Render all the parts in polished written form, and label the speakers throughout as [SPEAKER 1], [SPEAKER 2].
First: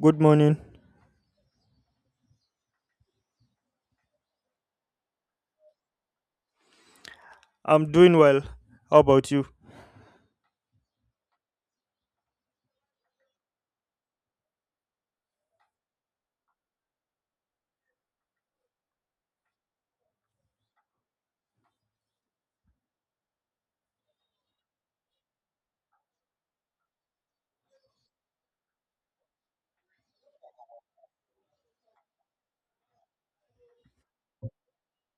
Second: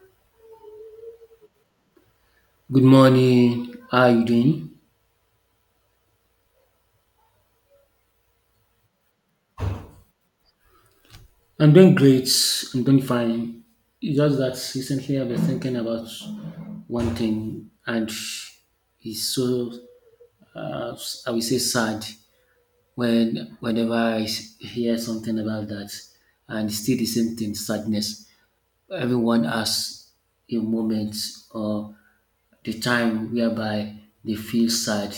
[SPEAKER 1] Good morning.
[SPEAKER 2] Good morning. How are you doing?
[SPEAKER 1] I'm doing well. How about you?
[SPEAKER 2] I'm doing great. I'm doing fine. It's just that recently I've been thinking about one thing, and it's so uh, I will say sad when whenever I hear something about that, and still the same thing, sadness. Everyone has a moment or the time whereby they feel sad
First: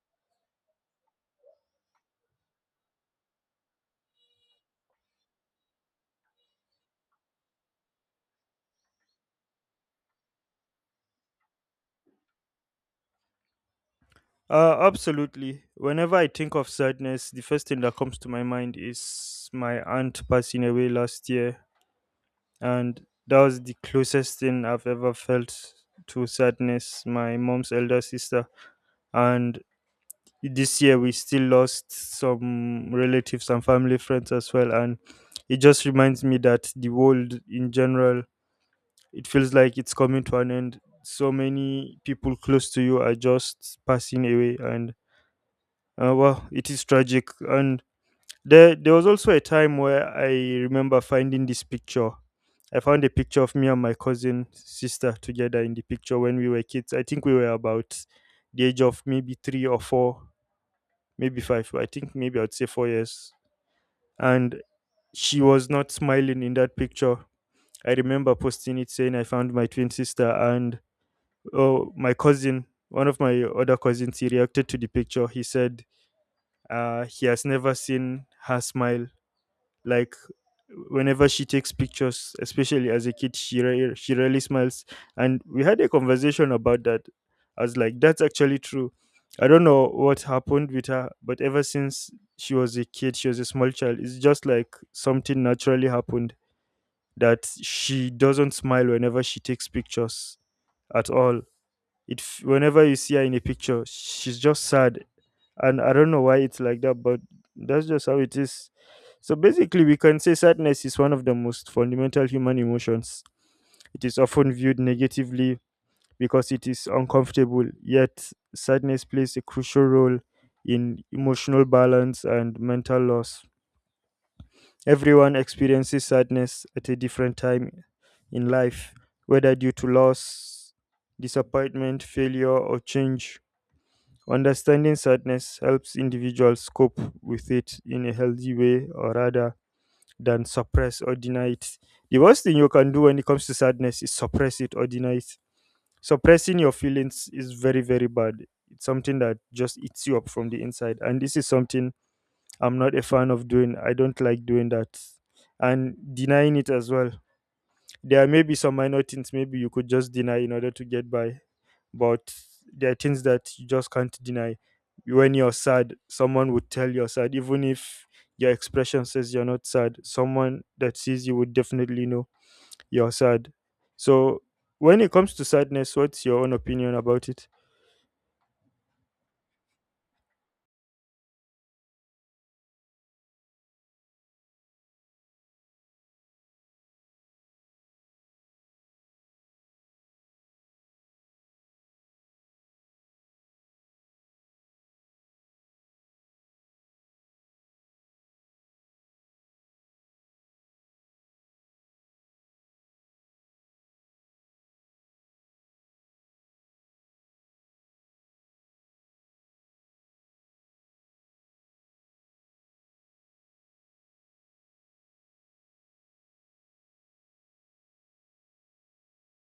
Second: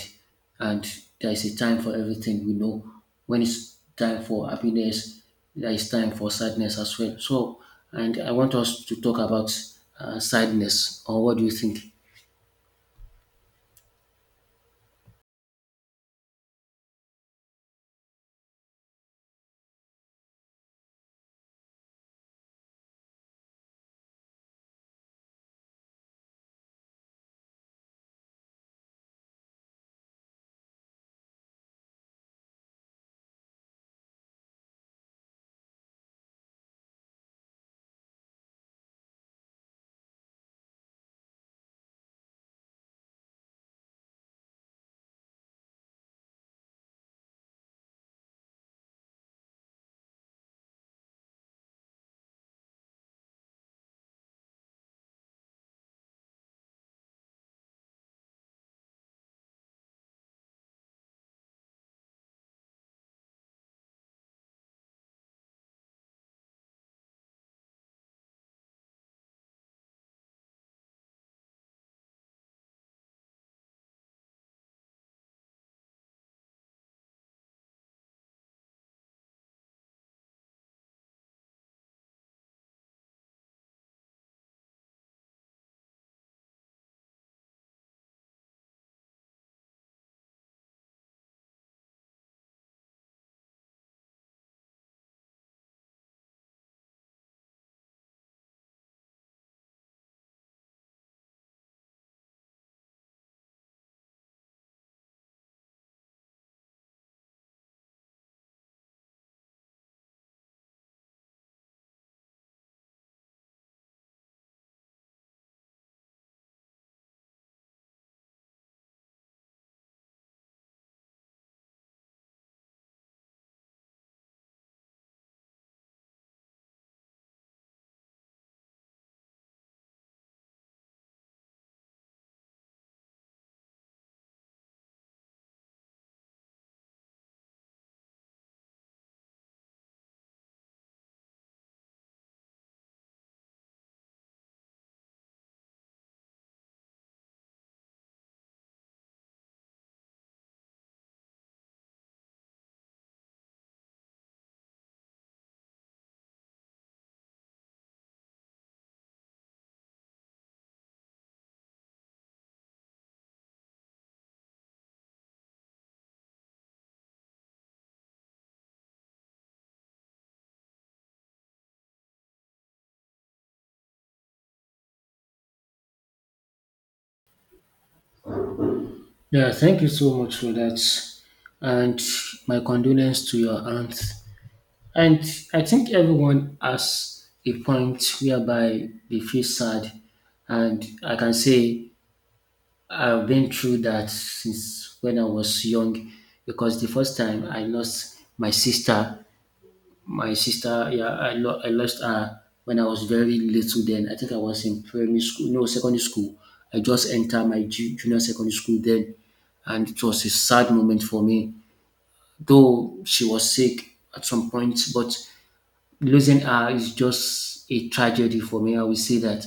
[SPEAKER 2] and there is a time for everything we know. When it's time for happiness there is time for sadness as well, so and I want us to talk about sadness, or what do you think?
[SPEAKER 1] Absolutely. Whenever I think of sadness, the first thing that comes to my mind is my aunt passing away last year. And that was the closest thing I've ever felt to sadness, my mom's elder sister. And this year we still lost some relatives and family friends as well. And it just reminds me that the world in general it feels like it's coming to an end. So many people close to you are just passing away, and well, it is tragic. And there was also a time where I remember finding this picture. I found a picture of me and my cousin sister together in the picture when we were kids. I think we were about the age of maybe three or four, maybe five. I think maybe I'd say 4 years. And she was not smiling in that picture. I remember posting it saying I found my twin sister, and oh, my cousin, one of my other cousins, he reacted to the picture. He said he has never seen her smile. Like whenever she takes pictures, especially as a kid, she rarely smiles. And we had a conversation about that. I was like, that's actually true. I don't know what happened with her, but ever since she was a kid, she was a small child. It's just like something naturally happened that she doesn't smile whenever she takes pictures at all. Whenever you see her in a picture, she's just sad, and I don't know why it's like that, but that's just how it is. So basically, we can say sadness is one of the most fundamental human emotions. It is often viewed negatively because it is uncomfortable, yet sadness plays a crucial role in emotional balance and mental loss. Everyone experiences sadness at a different time in life, whether due to loss, disappointment, failure, or change. Understanding sadness helps individuals cope with it in a healthy way, or rather than suppress or deny it. The worst thing you can do when it comes to sadness is suppress it or deny it. Suppressing your feelings is very, very bad. It's something that just eats you up from the inside. And this is something I'm not a fan of doing. I don't like doing that. And denying it as well. There may be some minor things maybe you could just deny in order to get by, but there are things that you just can't deny. When you're sad, someone would tell you're sad, even if your expression says you're not sad. Someone that sees you would definitely know you're sad. So, when it comes to sadness, what's your own opinion about it?
[SPEAKER 2] Yeah, thank you so much for that. And my condolence to your aunt. And I think everyone has a point whereby they feel sad. And I can say I've been through that since when I was young, because the first time I lost my sister, yeah, I lost her when I was very little then. I think I was in primary school, no, secondary school. I just entered my junior secondary school then, and it was a sad moment for me. Though she was sick at some point, but losing her is just a tragedy for me. I will say that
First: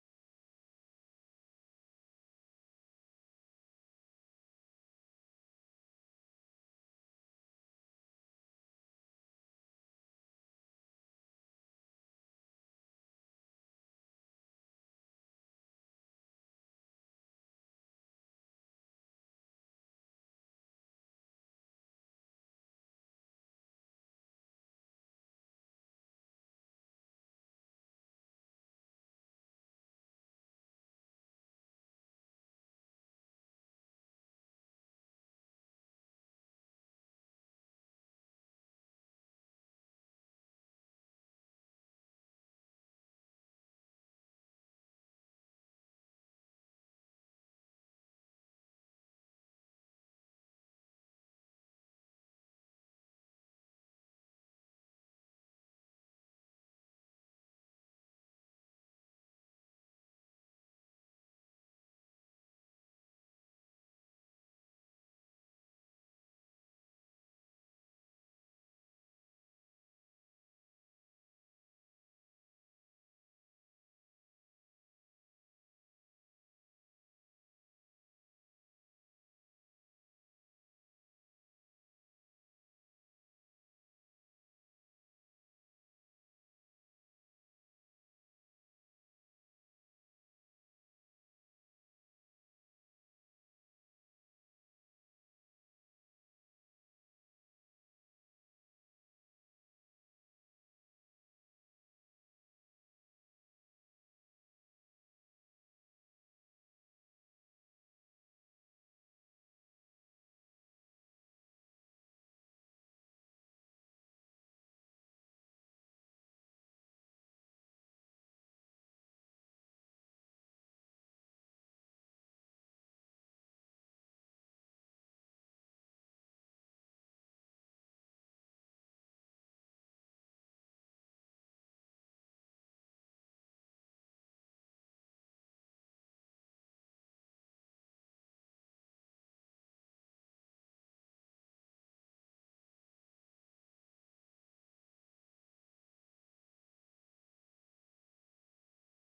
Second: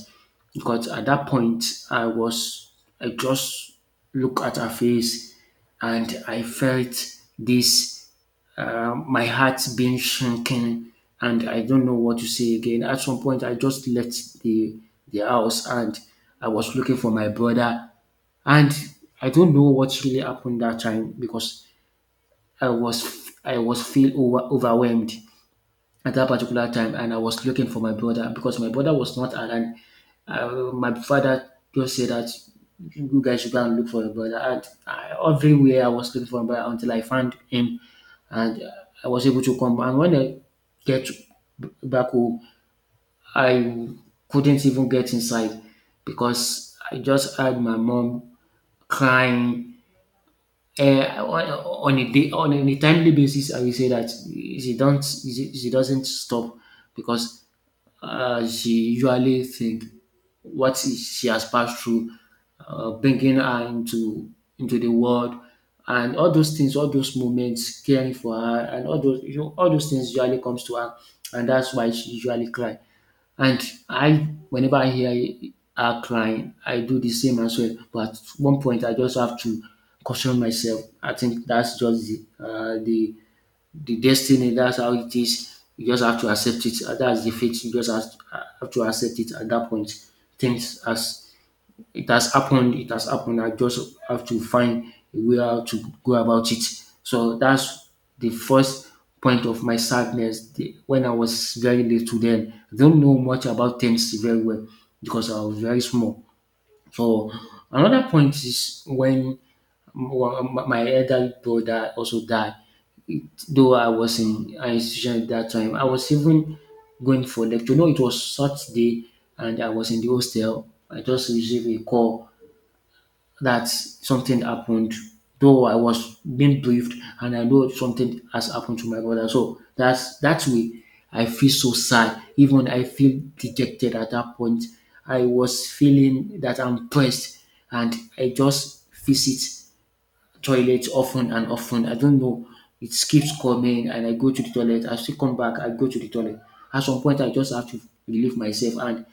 [SPEAKER 2] because at that point I was I just look at her face and I felt this, my heart being shrinking, and I don't know what to say again. At some point I just left the house and I was looking for my brother, and I don't know what really happened that time because I was feel overwhelmed at that particular time, and I was looking for my brother because my brother was not around. My father just said that you guys should go and look for your brother. And I, everywhere I was looking for my brother until I found him, and I was able to come. And when I get back home, I couldn't even get inside because I just heard my mom crying. Uh, on on a day, on a timely basis, I will say that she doesn't stop because she usually think what she has passed through, bringing her into the world, and all those things, all those moments, caring for her, and all those, you know, all those things usually comes to her, and that's why she usually cry. And I, whenever I hear her crying, I do the same as well. But at one point, I just have to caution myself. I think that's just the destiny. That's how it is. You just have to accept it. That's the fate. You just have to accept it at that point. Things as it has happened, it has happened. I just have to find a way how to go about it. So that's the first point of my sadness, the, when I was very little. Then I don't know much about things very well because I was very small. So another point is when m- my elder brother also died. Though I was in an institution at that time, I was even going for lecture. No, it was Saturday and I was in the hostel. I just received a call that something happened. Though I was being briefed and I know something has happened to my brother. So that's that way I feel so sad. Even I feel dejected at that point. I was feeling that I'm pressed and I just feel it toilet often and often. I don't know. It keeps coming and I go to the toilet. I still come back, I go to the toilet. At some point I just have to relieve myself and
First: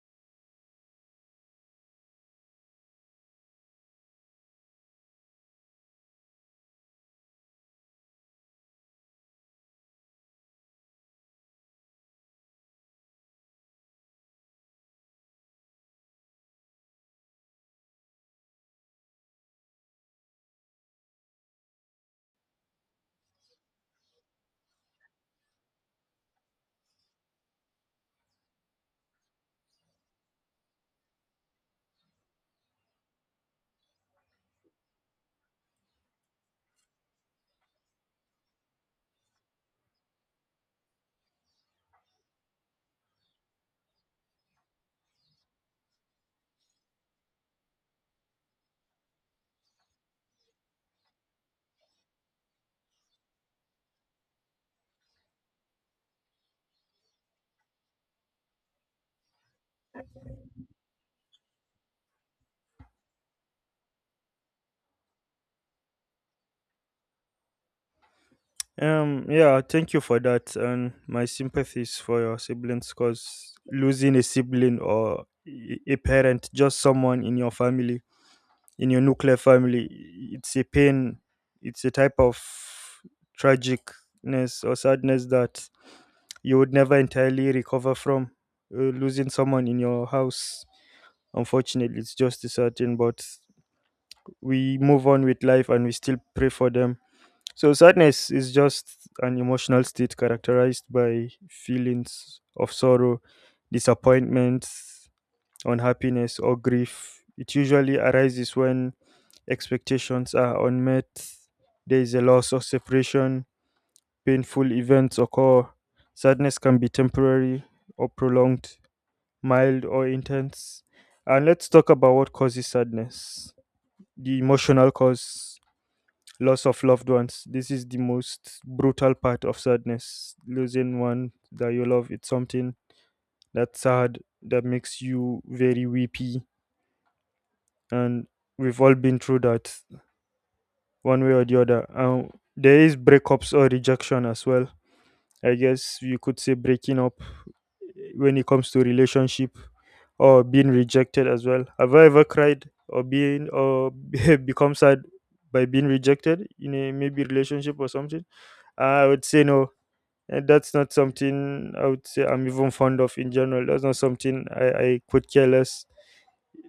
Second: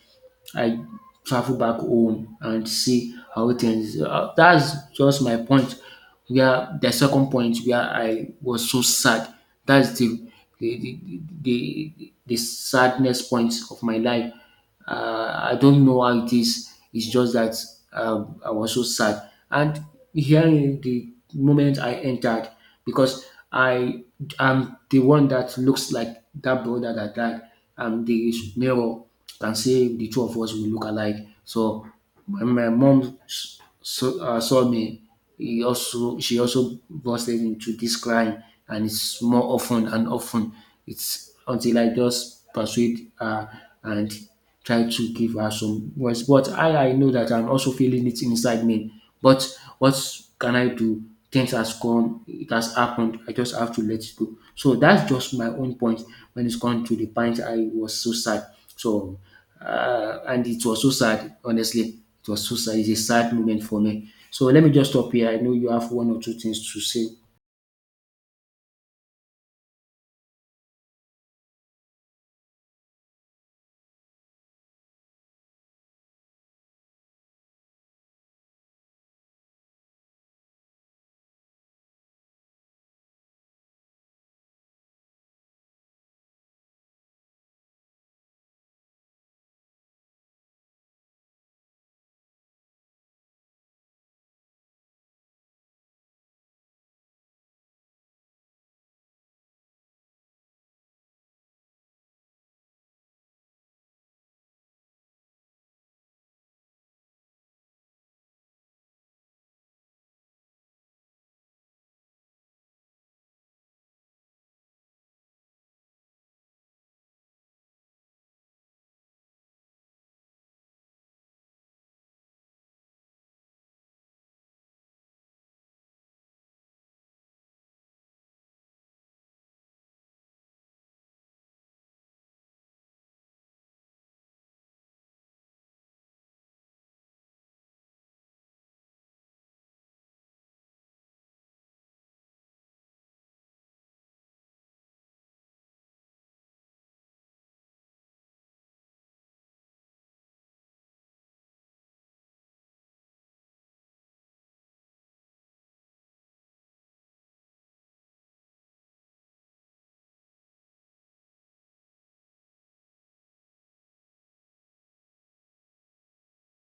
[SPEAKER 2] I travel back home and see how things are. That's just my point where the second point where I was so sad. That's the sadness point of my life. I don't know how it is. It's just that I was so sad. And here in the moment I entered, because I am the one that looks like that brother that died. I'm the mirror, can say the two of us we look alike. So when my mom saw me, he also she also busted into this crying, and it's more often and often. It's until I just persuade her, and try to give her some words, but I know that I'm also feeling it inside me. But what can I do? Things has come, it has happened. I just have to let it go. So that's just my own point when it's come to the point I was so sad. So and it was so sad, honestly. It was so sad. It's a sad moment for me. So let me just stop here. I know you have one or two things to say.
[SPEAKER 1] Yeah, thank you for that, and my sympathies for your siblings, cause losing a sibling or a parent, just someone in your family, in your nuclear family, it's a pain. It's a type of tragicness or sadness that you would never entirely recover from. Losing someone in your house, unfortunately, it's just a certain, but we move on with life and we still pray for them. So sadness is just an emotional state characterized by feelings of sorrow, disappointment, unhappiness, or grief. It usually arises when expectations are unmet, there is a loss or separation, painful events occur. Sadness can be temporary or prolonged, mild or intense. And let's talk about what causes sadness. The emotional cause, loss of loved ones. This is the most brutal part of sadness. Losing one that you love, it's something that's sad, that makes you very weepy, and we've all been through that one way or the other. And there is breakups or rejection as well. I guess you could say breaking up when it comes to relationship, or being rejected as well. Have I ever cried or been or become sad by being rejected in a maybe relationship or something? I would say no. And that's not something I would say I'm even fond of in general. That's not something I could care less.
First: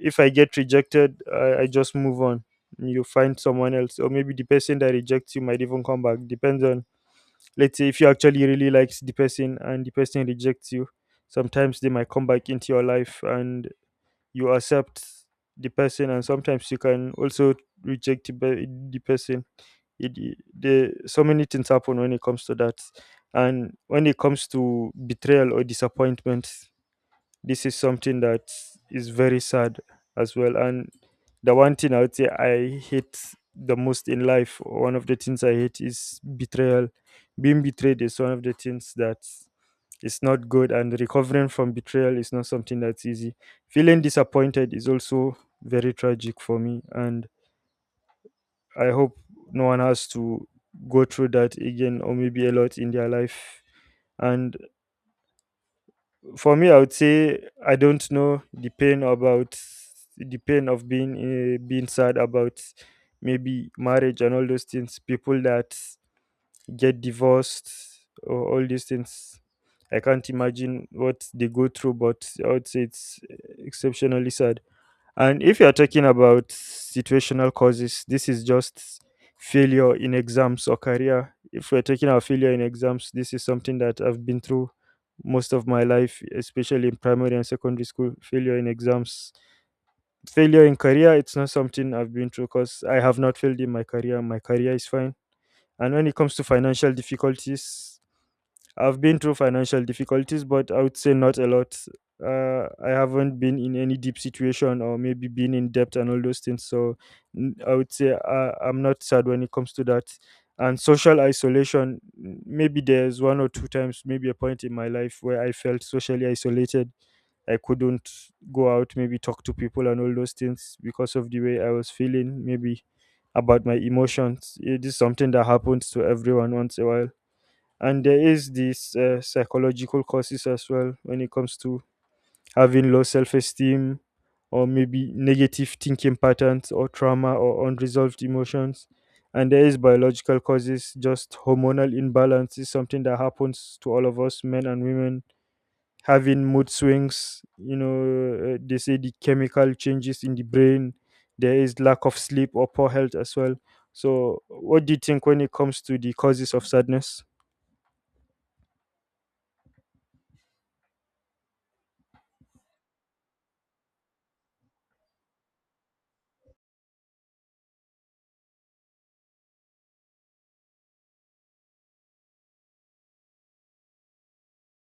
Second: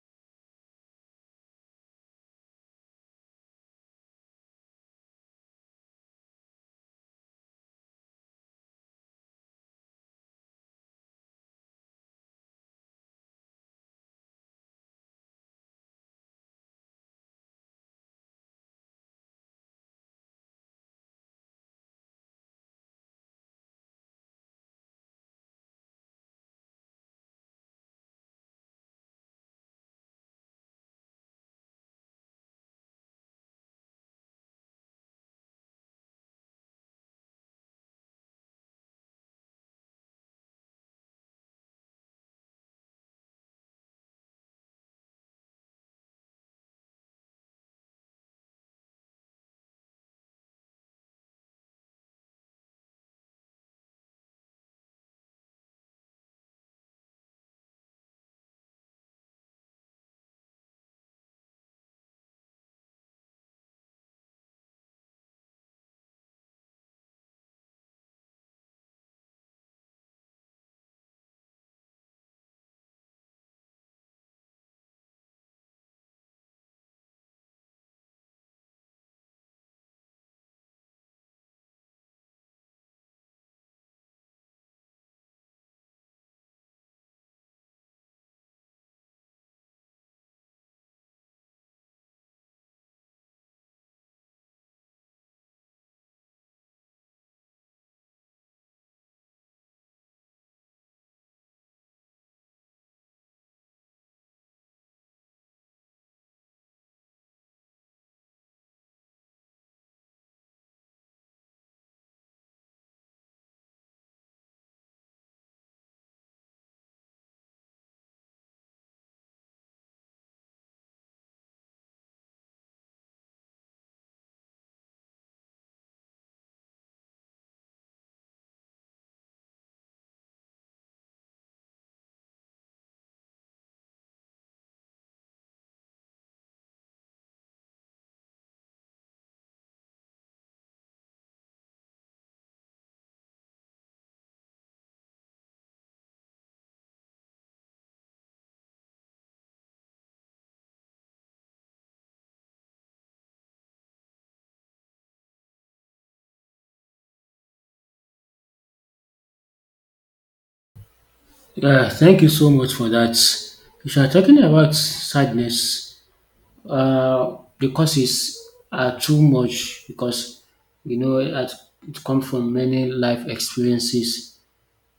[SPEAKER 1] If I get rejected, I just move on. You find someone else, or maybe the person that rejects you might even come back. Depends on, let's say, if you actually really likes the person and the person rejects you, sometimes they might come back into your life and you accept the person, and sometimes you can also reject the person. So many things happen when it comes to that, and when it comes to betrayal or disappointment, this is something that is very sad as well. And the one thing I would say I hate the most in life, or one of the things I hate, is betrayal. Being betrayed is one of the things that is not good, and recovering from betrayal is not something that's easy. Feeling disappointed is also very tragic for me, and I hope no one has to go through that again, or maybe a lot in their life. And for me, I would say I don't know the pain about the pain of being being sad about maybe marriage and all those things. People that get divorced or all these things, I can't imagine what they go through, but I would say it's exceptionally sad. And if you're talking about situational causes, this is just failure in exams or career. If we're talking about failure in exams, this is something that I've been through most of my life, especially in primary and secondary school. Failure in exams, failure in career, it's not something I've been through because I have not failed in my career. My career is fine. And when it comes to financial difficulties, I've been through financial difficulties, but I would say not a lot. I haven't been in any deep situation, or maybe been in debt and all those things. So I would say I'm not sad when it comes to that. And social isolation, maybe there's one or two times, maybe a point in my life where I felt socially isolated. I couldn't go out, maybe talk to people and all those things because of the way I was feeling, maybe about my emotions. It is something that happens to everyone once a while, and there is this psychological causes as well when it comes to having low self-esteem, or maybe negative thinking patterns, or trauma or unresolved emotions. And there is biological causes. Just hormonal imbalance is something that happens to all of us, men and women, having mood swings, you know, they say the chemical changes in the brain. There is lack of sleep or poor health as well. So what do you think when it comes to the causes of sadness?
[SPEAKER 2] Yeah, thank you so much for that. If you are talking about sadness, the causes are too much because you know it, it come from many life experiences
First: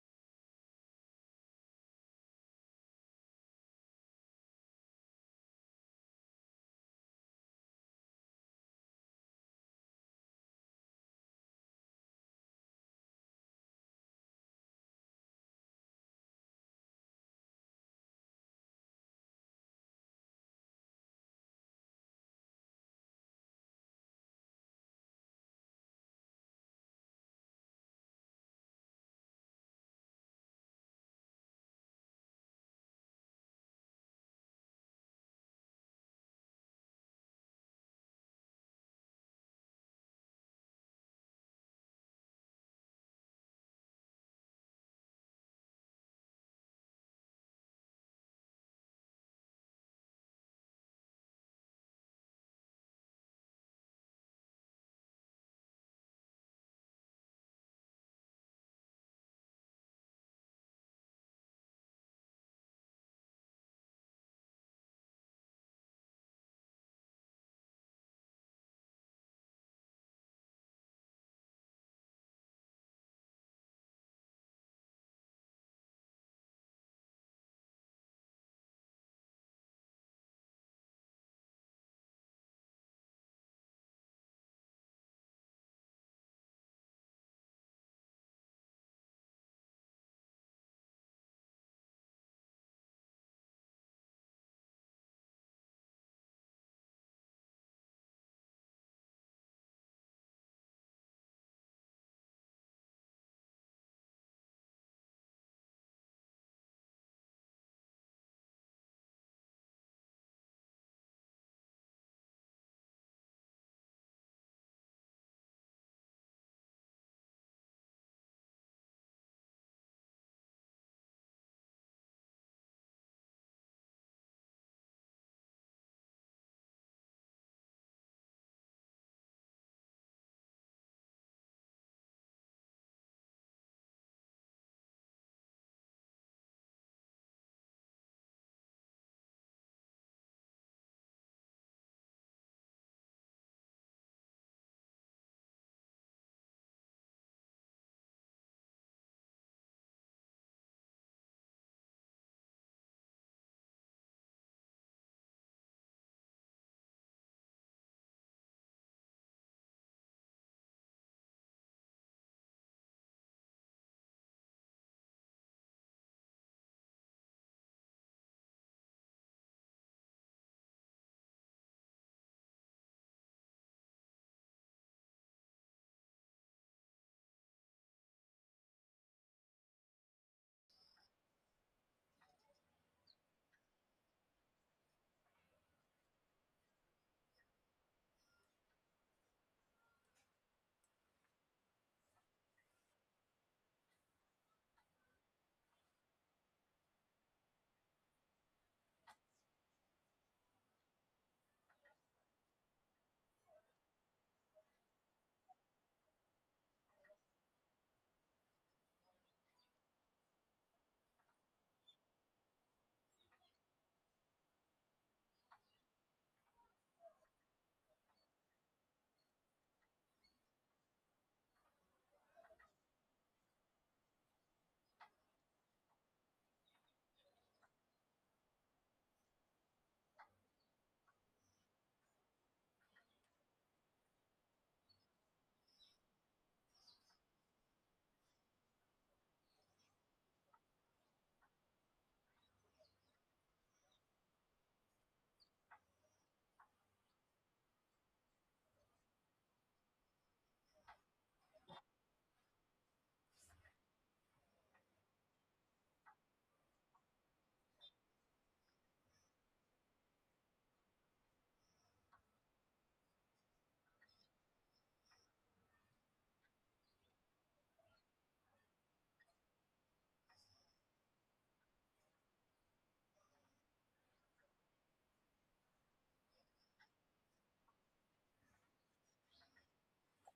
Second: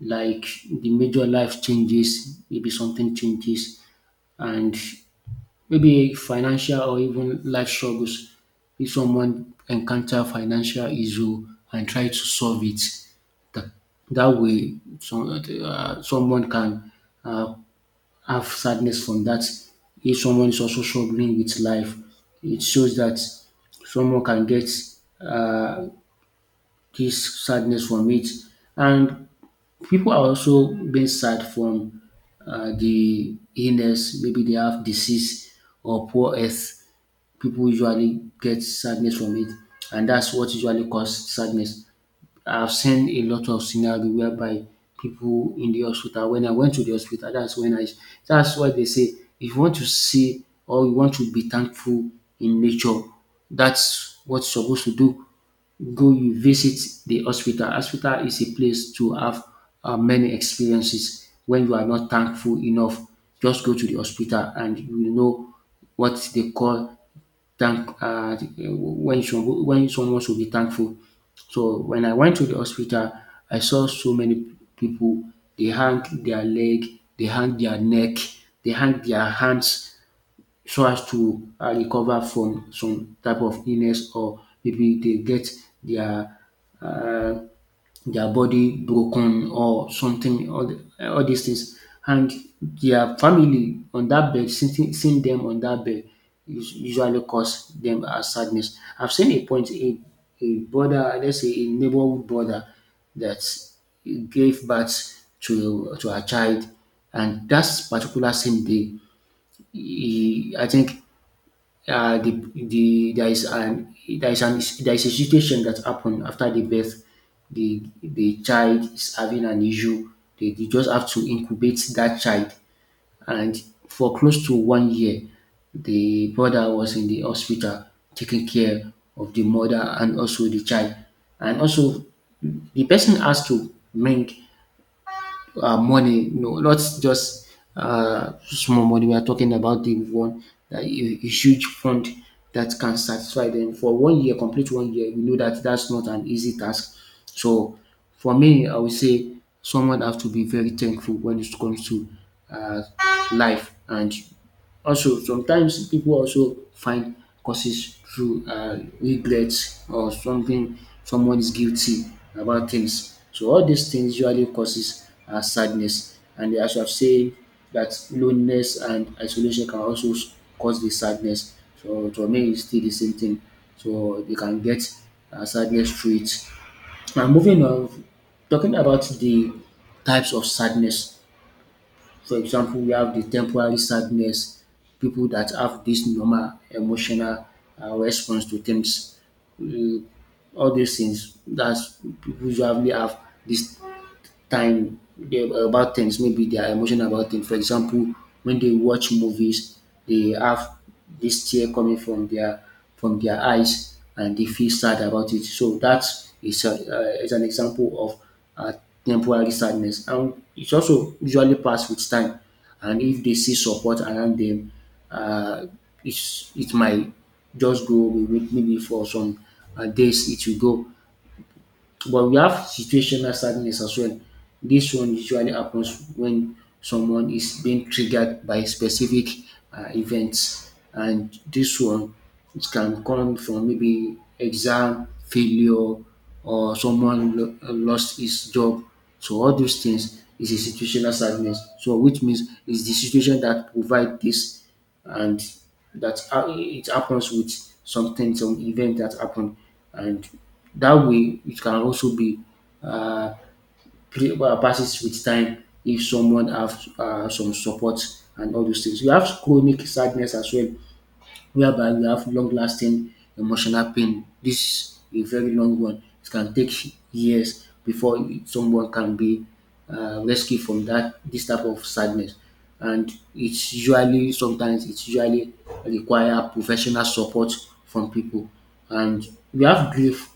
[SPEAKER 2] like the major life changes, maybe something changes, and maybe financial or even life struggles. If someone encounter financial issue and try to solve it, that, that way some, someone can uh, have sadness from that. If someone is also struggling with life, it shows that someone can get uh, this sadness from it. And people are also being sad from the illness, maybe they have disease or poor health. People usually get sadness from it, and that's what usually cause sadness. I've seen a lot of scenario whereby people in the hospital, when I went to the hospital, that's when I that's why they say if you want to see or you want to be thankful in nature, that's what you're supposed to do. Go, you visit the hospital. Hospital is a place to have many experiences when you are not thankful enough. Just go to the hospital and you will know what they call thank when some when someone should be thankful. So when I went to the hospital, I saw so many people, they hang their leg, they hang their neck, they hang their hands so as to recover from some type of illness, or maybe they get their their body broken or something, all these things. And their family on that bed, sitting, seeing them on that bed, usually cause them a sadness. I've seen a point, a brother, let's say a neighborhood brother, that gave birth to a child, and that particular same day, he, I think uh, the, the there is an there is a situation that happened after the birth. The child is having an issue. They just have to incubate that child, and for close to one year, the brother was in the hospital taking care of the mother and also the child, and also the person has to bring money, no, not just small money. We are talking about the one that a huge fund that can satisfy them for one year, complete one year. We know that that's not an easy task. So for me, I would say someone have to be very thankful when it comes to uh, life. And also, sometimes people also find causes through regrets, or something someone is guilty about things. So all these things usually causes sadness, and as I've said, that loneliness and isolation can also cause the sadness. So to me, it's still the same thing. So they can get sadness through it. Now moving on, talking about the types of sadness. For example, we have the temporary sadness, people that have this normal emotional response to things. Uh, all these things, that's people usually have this time they, about things. Maybe they are emotional about things. For example, when they watch movies, they have this tear coming from their eyes, and they feel sad about it. So that is is an example of uh, temporary sadness, and it also usually pass with time. And if they see support around them, uh, it's, it might just go away with maybe for some days it will go. But we have situational sadness as well. This one usually happens when someone is being triggered by specific events, and this one it can come from maybe exam failure or someone lo lost his job. So all those things is a situational sadness. So which means it's the situation that provide this, and that how it happens with something, some event that happened, and that way it can also be uh, passes with time if someone have some support. And all those things, you have chronic sadness as well, whereby you have long lasting emotional pain. This is a very long one. It can take years before someone can be rescued from that. This type of sadness, and it's usually, sometimes it's usually require professional support from people. And we have grief.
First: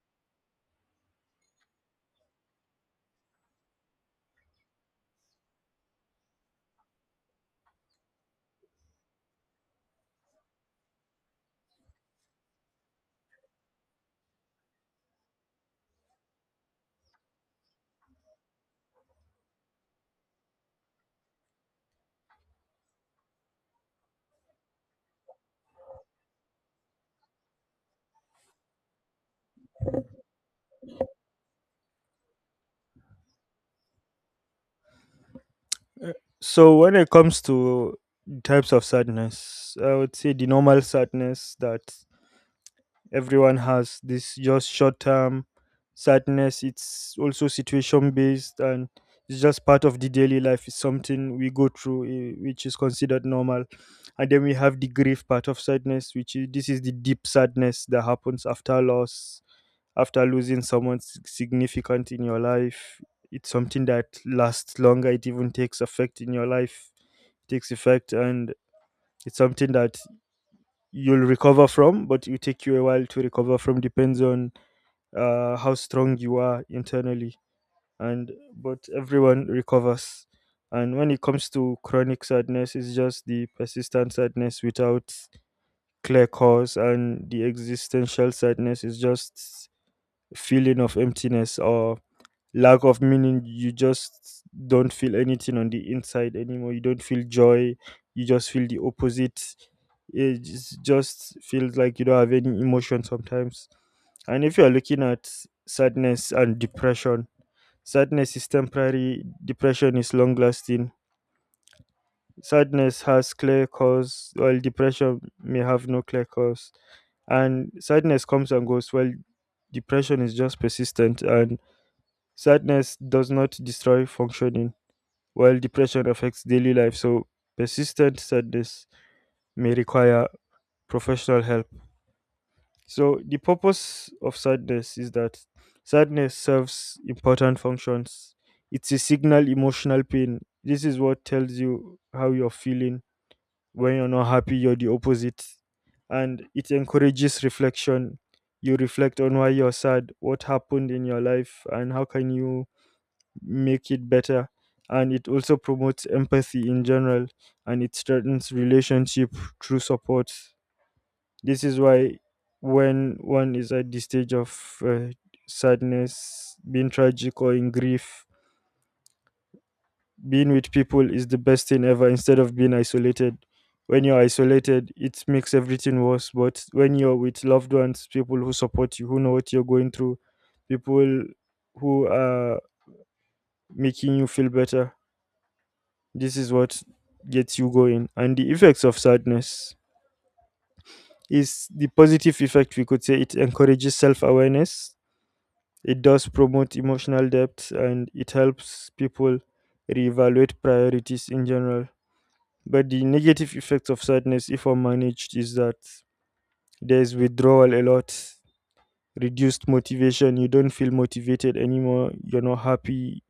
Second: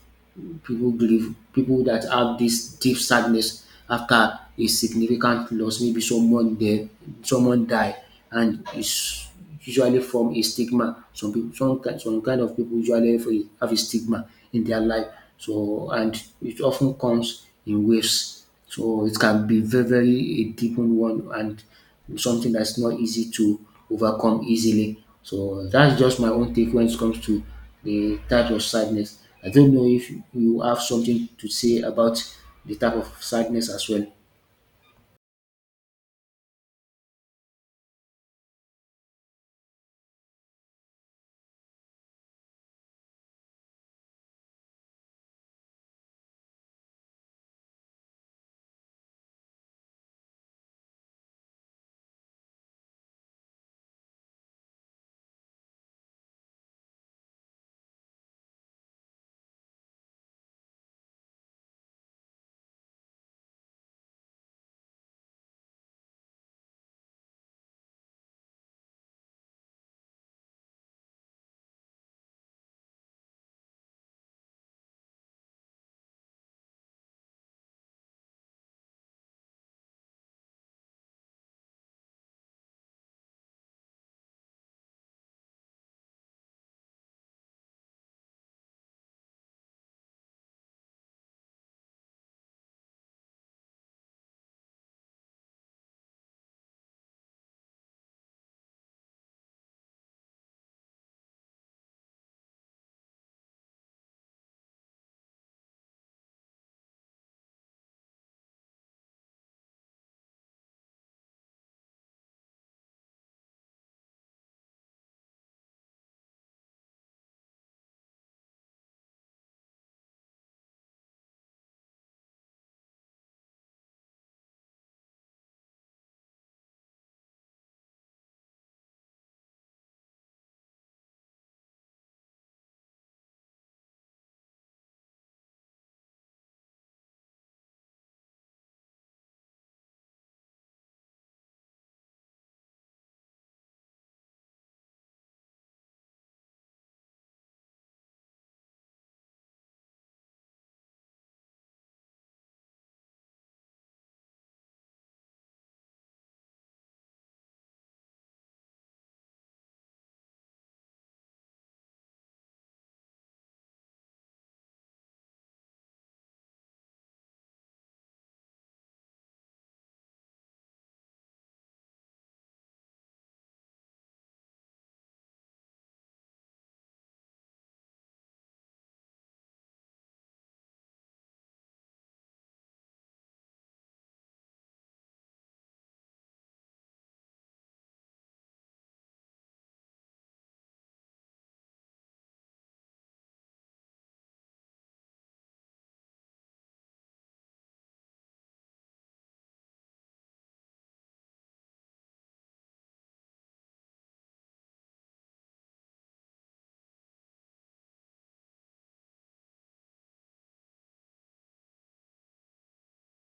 [SPEAKER 2] People that have this deep sadness after a significant loss, maybe someone dead, someone die, and it's usually form a stigma. Some people, some kind of people usually have a stigma in their life. So, and it often comes in waves. So it can be very, very a deepened one, and something that's not easy to overcome easily. So that's just my own take when it comes to the type of sadness. I don't know if you have something to say about the type of sadness as well.
[SPEAKER 1] So when it comes to types of sadness, I would say the normal sadness that everyone has, this just short term sadness, it's also situation based, and it's just part of the daily life. It's something we go through, which is considered normal. And then we have the grief part of sadness, which is this is the deep sadness that happens after loss, after losing someone significant in your life. It's something that lasts longer. It even takes effect in your life, takes effect. And it's something that you'll recover from, but it will take you a while to recover from. Depends on how strong you are internally. And but everyone recovers. And when it comes to chronic sadness, it's just the persistent sadness without clear cause. And the existential sadness is just feeling of emptiness, or lack of meaning. You just don't feel anything on the inside anymore. You don't feel joy, you just feel the opposite. It just feels like you don't have any emotion sometimes. And if you are looking at sadness and depression, sadness is temporary, depression is long lasting. Sadness has clear cause, while depression may have no clear cause. And sadness comes and goes, while depression is just persistent. And sadness does not destroy functioning, while depression affects daily life. So persistent sadness may require professional help. So, the purpose of sadness is that sadness serves important functions. It's a signal emotional pain. This is what tells you how you're feeling. When you're not happy, you're the opposite. And it encourages reflection. You reflect on why you're sad, what happened in your life, and how can you make it better, and it also promotes empathy in general, and it strengthens relationship through support. This is why when one is at the stage of uh, sadness being tragic or in grief, being with people is the best thing ever instead of being isolated. When you're isolated it makes everything worse, but when you're with loved ones, people who support you, who know what you're going through, people who are making you feel better. This is what gets you going. And the effects of sadness is the positive effect, we could say it encourages self awareness, it does promote emotional depth, and it helps people reevaluate priorities in general. But the negative effects of sadness, if unmanaged, is that there's withdrawal a lot, reduced motivation, you don't feel motivated anymore, you're not happy,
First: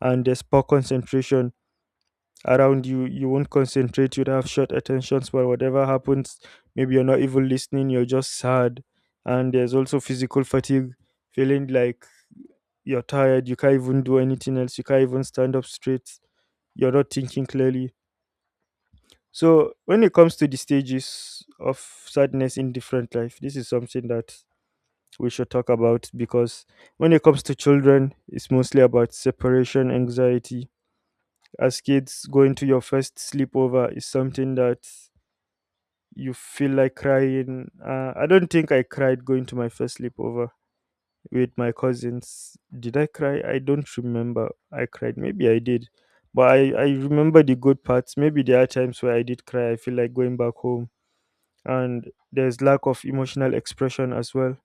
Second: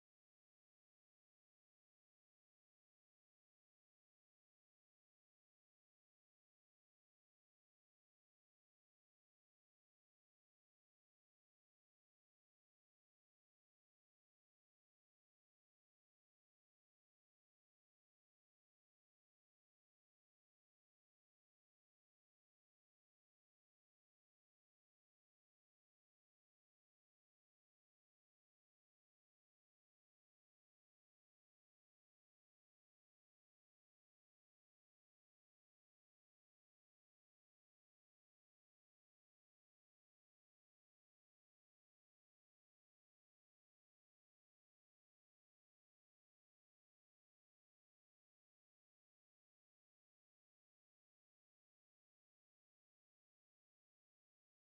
[SPEAKER 1] and there's poor concentration around you. You won't concentrate, you'd have short attention span whatever happens. Maybe you're not even listening, you're just sad. And there's also physical fatigue, feeling like you're tired, you can't even do anything else, you can't even stand up straight, you're not thinking clearly. So when it comes to the stages of sadness in different life, this is something that we should talk about because when it comes to children, it's mostly about separation anxiety. As kids, going to your first sleepover is something that you feel like crying. I don't think I cried going to my first sleepover with my cousins. Did I cry? I don't remember. I cried. Maybe I did. But I remember the good parts. Maybe there are times where I did cry. I feel like going back home. And there's lack of emotional expression as well.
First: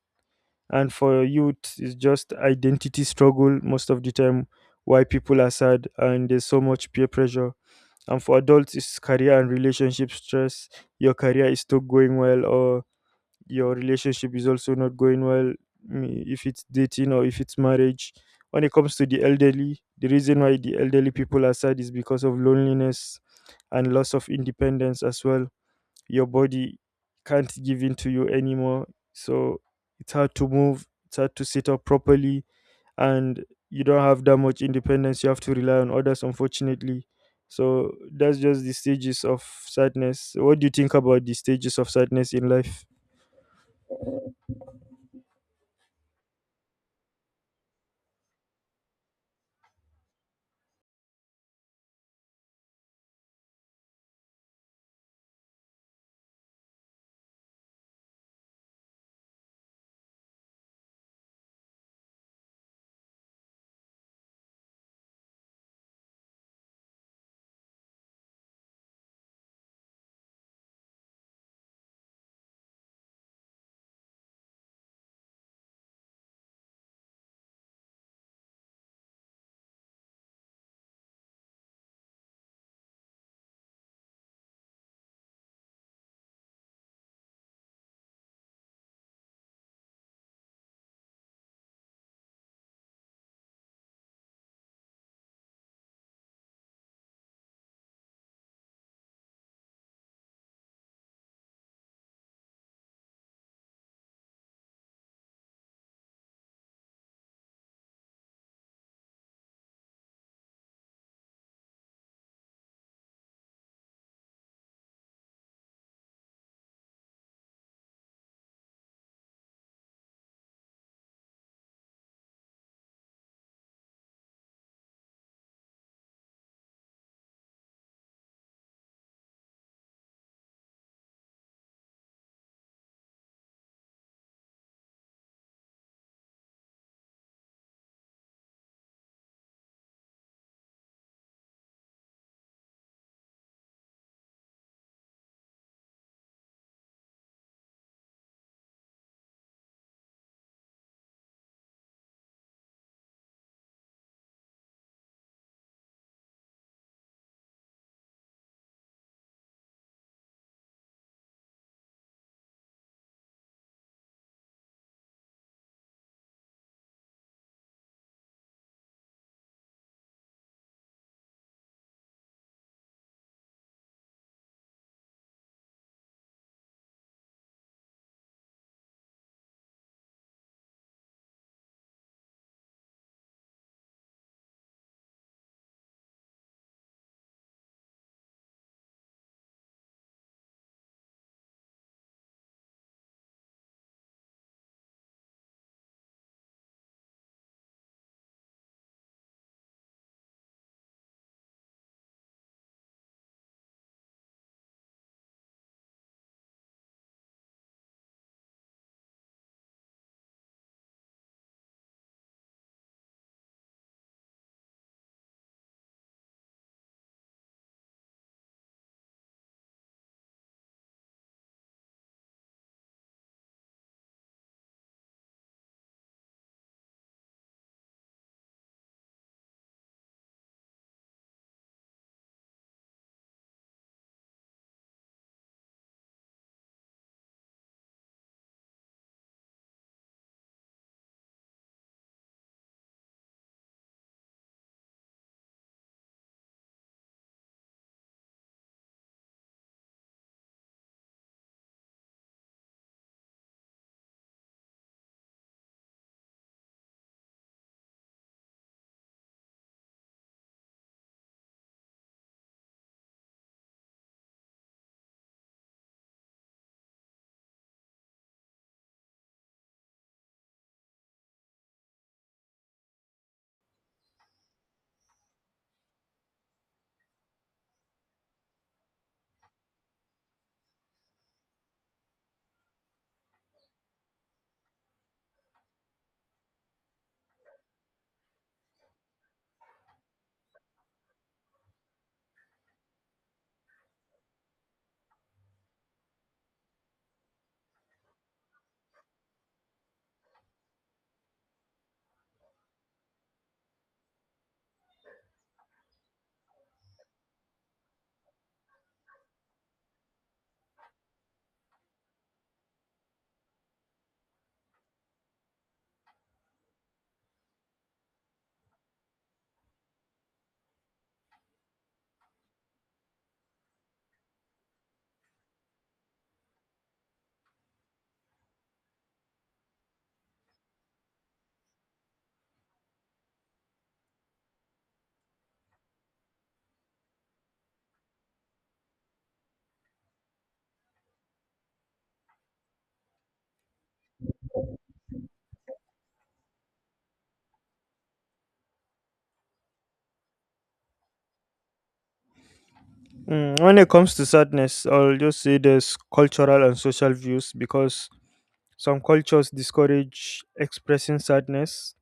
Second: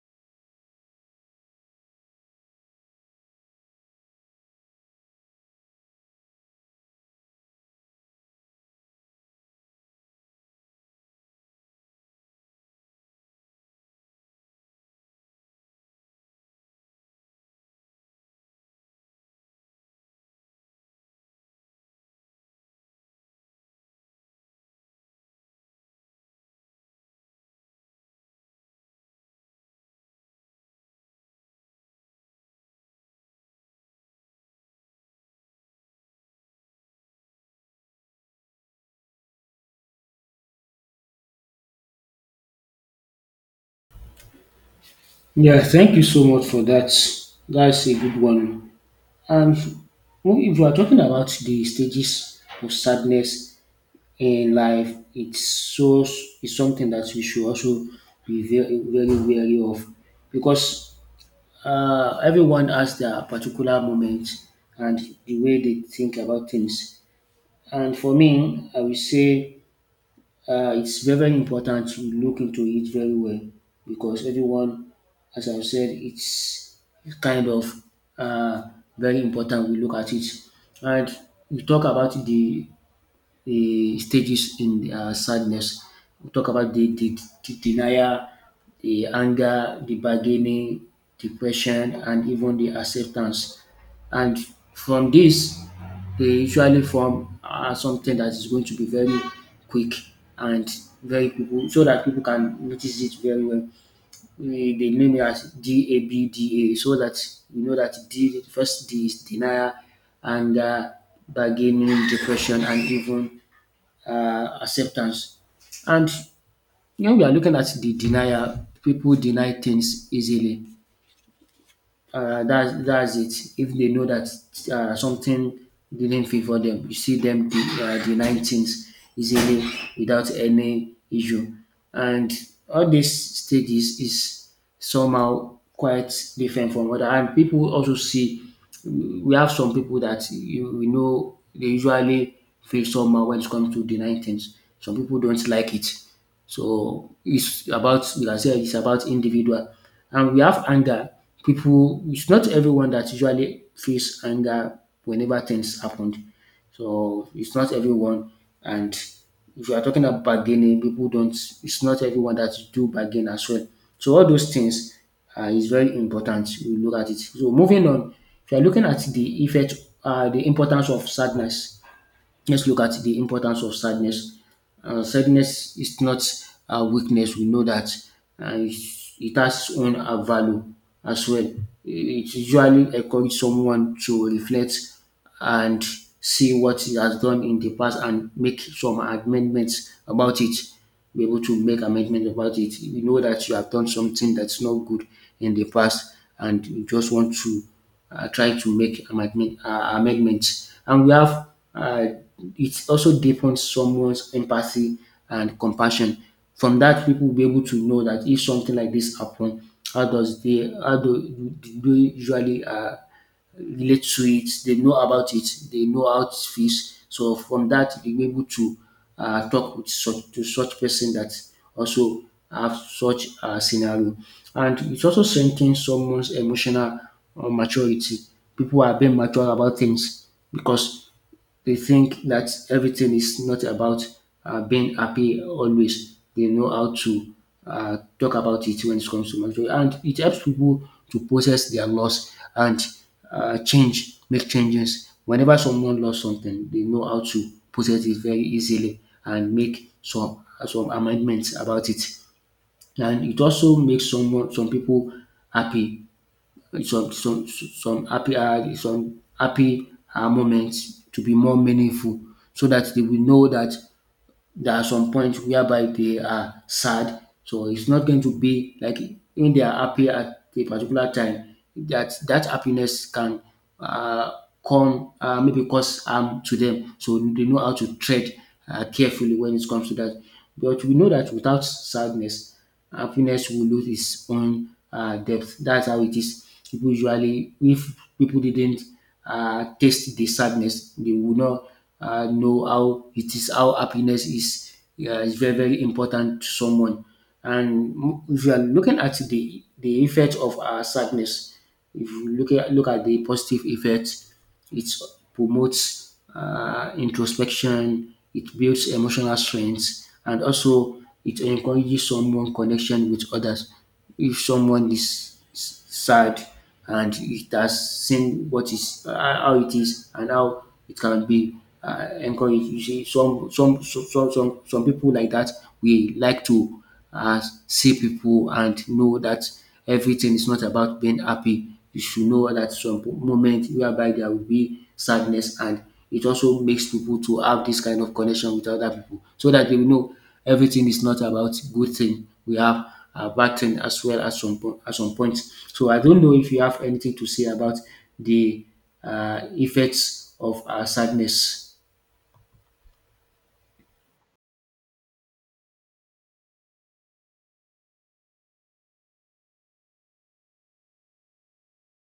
[SPEAKER 1] And for youth, it's just identity struggle most of the time, why people are sad, and there's so much peer pressure. And for adults, it's career and relationship stress. Your career is still going well, or your relationship is also not going well, mm, if it's dating or if it's marriage. When it comes to the elderly, the reason why the elderly people are sad is because of loneliness and loss of independence as well. Your body can't give in to you anymore. So it's hard to move, it's hard to sit up properly, and you don't have that much independence. You have to rely on others, unfortunately. So that's just the stages of sadness. What do you think about the stages of sadness in life?
[SPEAKER 2] Yeah, thank you so much for that. That's a good one. Um, Well, if you are talking about the stages of sadness in life, it's something that we should also be very, very wary of, because everyone has their particular moment and the way they think about things. And for me, I would say it's very, very important to look into it very well, because everyone, as I've said, it's kind of uh, very important we look at it. And we talk about the stages in sadness. We talk about the denial, the anger, the bargaining, depression, and even the acceptance. And from this, they usually form something that is going to be very quick and very people, so that people can notice it very well. They name it as DABDA, so that we know that D, first D is denial, anger, bargaining, depression, and even acceptance. And when we are looking at the denial, people deny things easily. That's it. If they know that something didn't favor them, you see them denying things easily without any issue. And all these stages is somehow quite different from other. And people also see, we have some people that you we know they usually feel somehow when it comes to denying things. Some people don't like it, so it's about, you can say it's about individual. And we have anger. People, it's not everyone that usually feels anger whenever things happen. So it's not everyone. And if you are talking about bargaining, people don't it's not everyone that do bargain as well. So all those things is very important. We look at it. So moving on, if you are looking at the importance of sadness. Let's look at the importance of sadness. Sadness is not a weakness. We know that it has its own value as well. It usually encourages someone to reflect and see what he has done in the past and make some amendments about it. Be able to make amendments about it. You know that you have done something that's not good in the past, and you just want to try to make amendments. And we have, uh, it also deepens someone's empathy and compassion. From that, people will be able to know that if something like this happen, how do, do they usually relate to it. They know about it, they know how it feels. So from that, they were able to talk with such, to such person that also have such a scenario. And it also strengthens someone's emotional maturity. People are being mature about things because they think that everything is not about being happy always. They know how to talk about it when it comes to mental. And it helps people to process their loss and make changes. Whenever someone lost something, they know how to process it very easily and make some amendments about it. And it also makes some people happy, some happy moments to be more meaningful, so that they will know that there are some points whereby they are sad. So it's not going to be like when they are happy at a particular time, that that happiness can uh, come maybe cause harm to them. So they know how to tread carefully when it comes to that. But we know that without sadness, happiness will lose its own depth. That's how it is. People usually, if people didn't taste the sadness, they would not know how it is, how happiness is. Yeah, is very, very important to someone. And if you are looking at the effect of our sadness, if you look at the positive effect. It promotes introspection, it builds emotional strength, and also it encourages someone connection with others. If someone is sad and it has seen what is, how it is and how it can be encouraged, you see, some people like that, we like to uh, see people and know that everything is not about being happy. You should know that some moment whereby there will be sadness, and it also makes people to have this kind of connection with other people, so that they will know everything is not about good thing. We have a bad thing as well at at some point. So I don't know if you have anything to say about the effects of sadness.
[SPEAKER 1] Mm, when it comes to sadness, I'll just say there's cultural and social views because some cultures discourage expressing sadness.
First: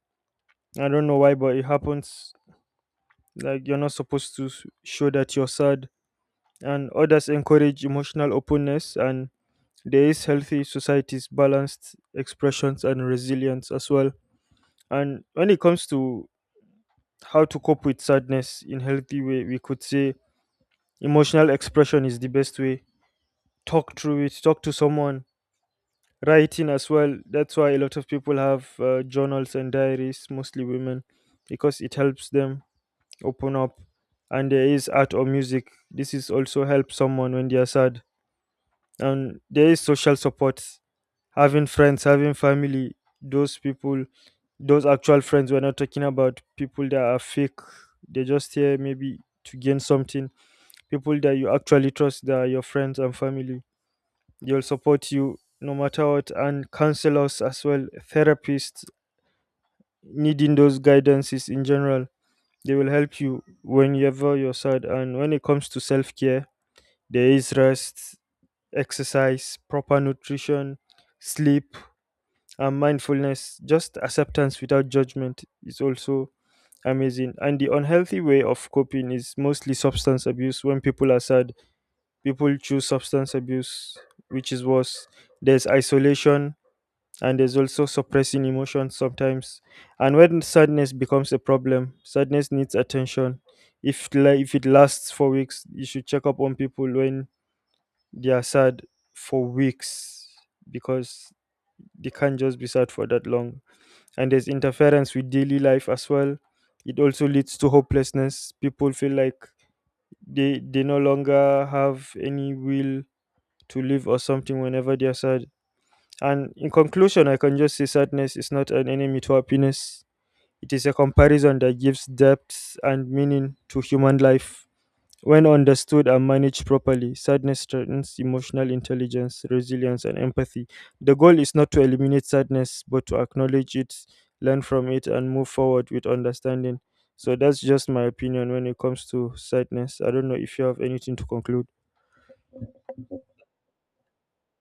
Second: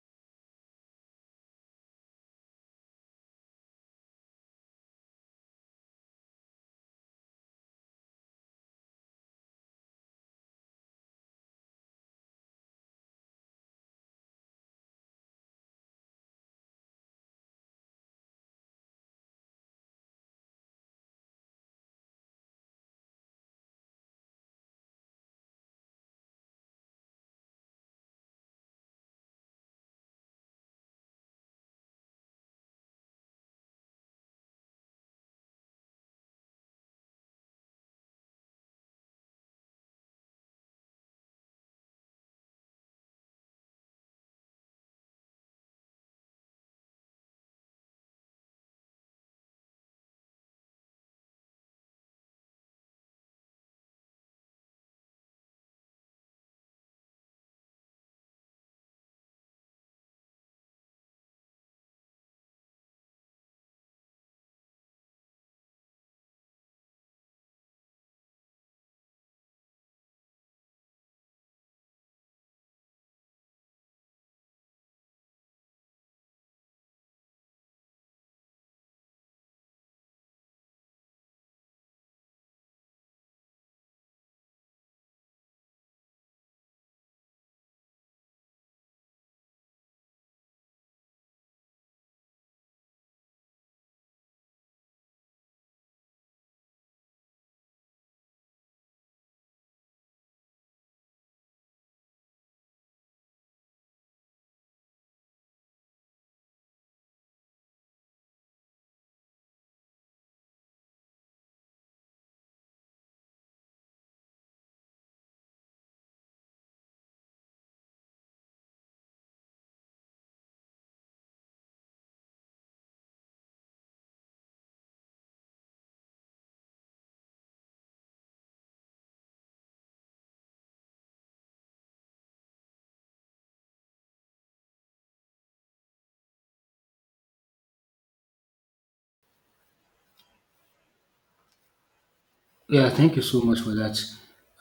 [SPEAKER 1] I don't know why, but it happens. Like you're not supposed to show that you're sad, and others encourage emotional openness. And there is healthy societies, balanced expressions, and resilience as well. And when it comes to how to cope with sadness in healthy way, we could say emotional expression is the best way. Talk through it. Talk to someone, writing as well. That's why a lot of people have journals and diaries, mostly women, because it helps them open up. And there is art or music, this is also help someone when they are sad. And there is social support, having friends, having family, those people, those actual friends. We're not talking about people that are fake, they're just here maybe to gain something. People that you actually trust, that are your friends and family. They'll support you no matter what, and counselors as well, therapists, needing those guidances in general. They will help you whenever you're sad. And when it comes to self care, there is rest, exercise, proper nutrition, sleep, and mindfulness. Just acceptance without judgment is also amazing. And the unhealthy way of coping is mostly substance abuse. When people are sad, people choose substance abuse, which is worse. There's isolation, and there's also suppressing emotions sometimes. And when sadness becomes a problem, sadness needs attention. If it lasts for weeks, you should check up on people when they are sad for weeks, because they can't just be sad for that long. And there's interference with daily life as well. It also leads to hopelessness. People feel like they no longer have any will to live or something whenever they are sad. And in conclusion, I can just say sadness is not an enemy to happiness. It is a comparison that gives depth and meaning to human life. When understood and managed properly, sadness strengthens emotional intelligence, resilience, and empathy. The goal is not to eliminate sadness, but to acknowledge it, learn from it, and move forward with understanding. So that's just my opinion when it comes to sadness. I don't know if you have anything to conclude.
[SPEAKER 2] Yeah, thank you so much for that.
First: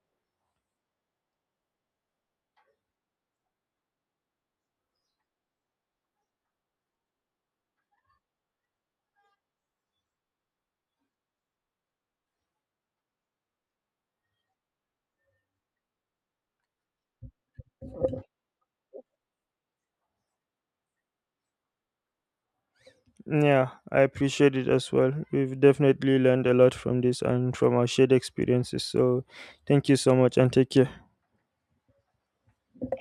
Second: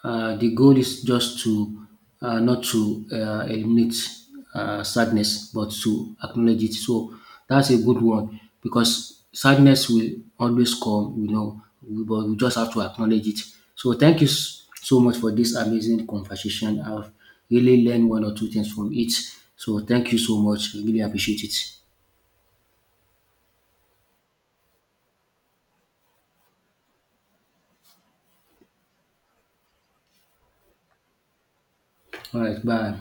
[SPEAKER 2] The goal is just to not to eliminate sadness, but to acknowledge it. So that's a good one, because sadness will always come, you know, but we just have to acknowledge it. So thank you so much for this amazing conversation. I've really learned one or two things from it. So thank you so much. I really appreciate it.
[SPEAKER 1] Yeah, I appreciate it as well. We've definitely learned a lot from this and from our shared experiences. So, thank you so much and take care.
[SPEAKER 2] All right, bye.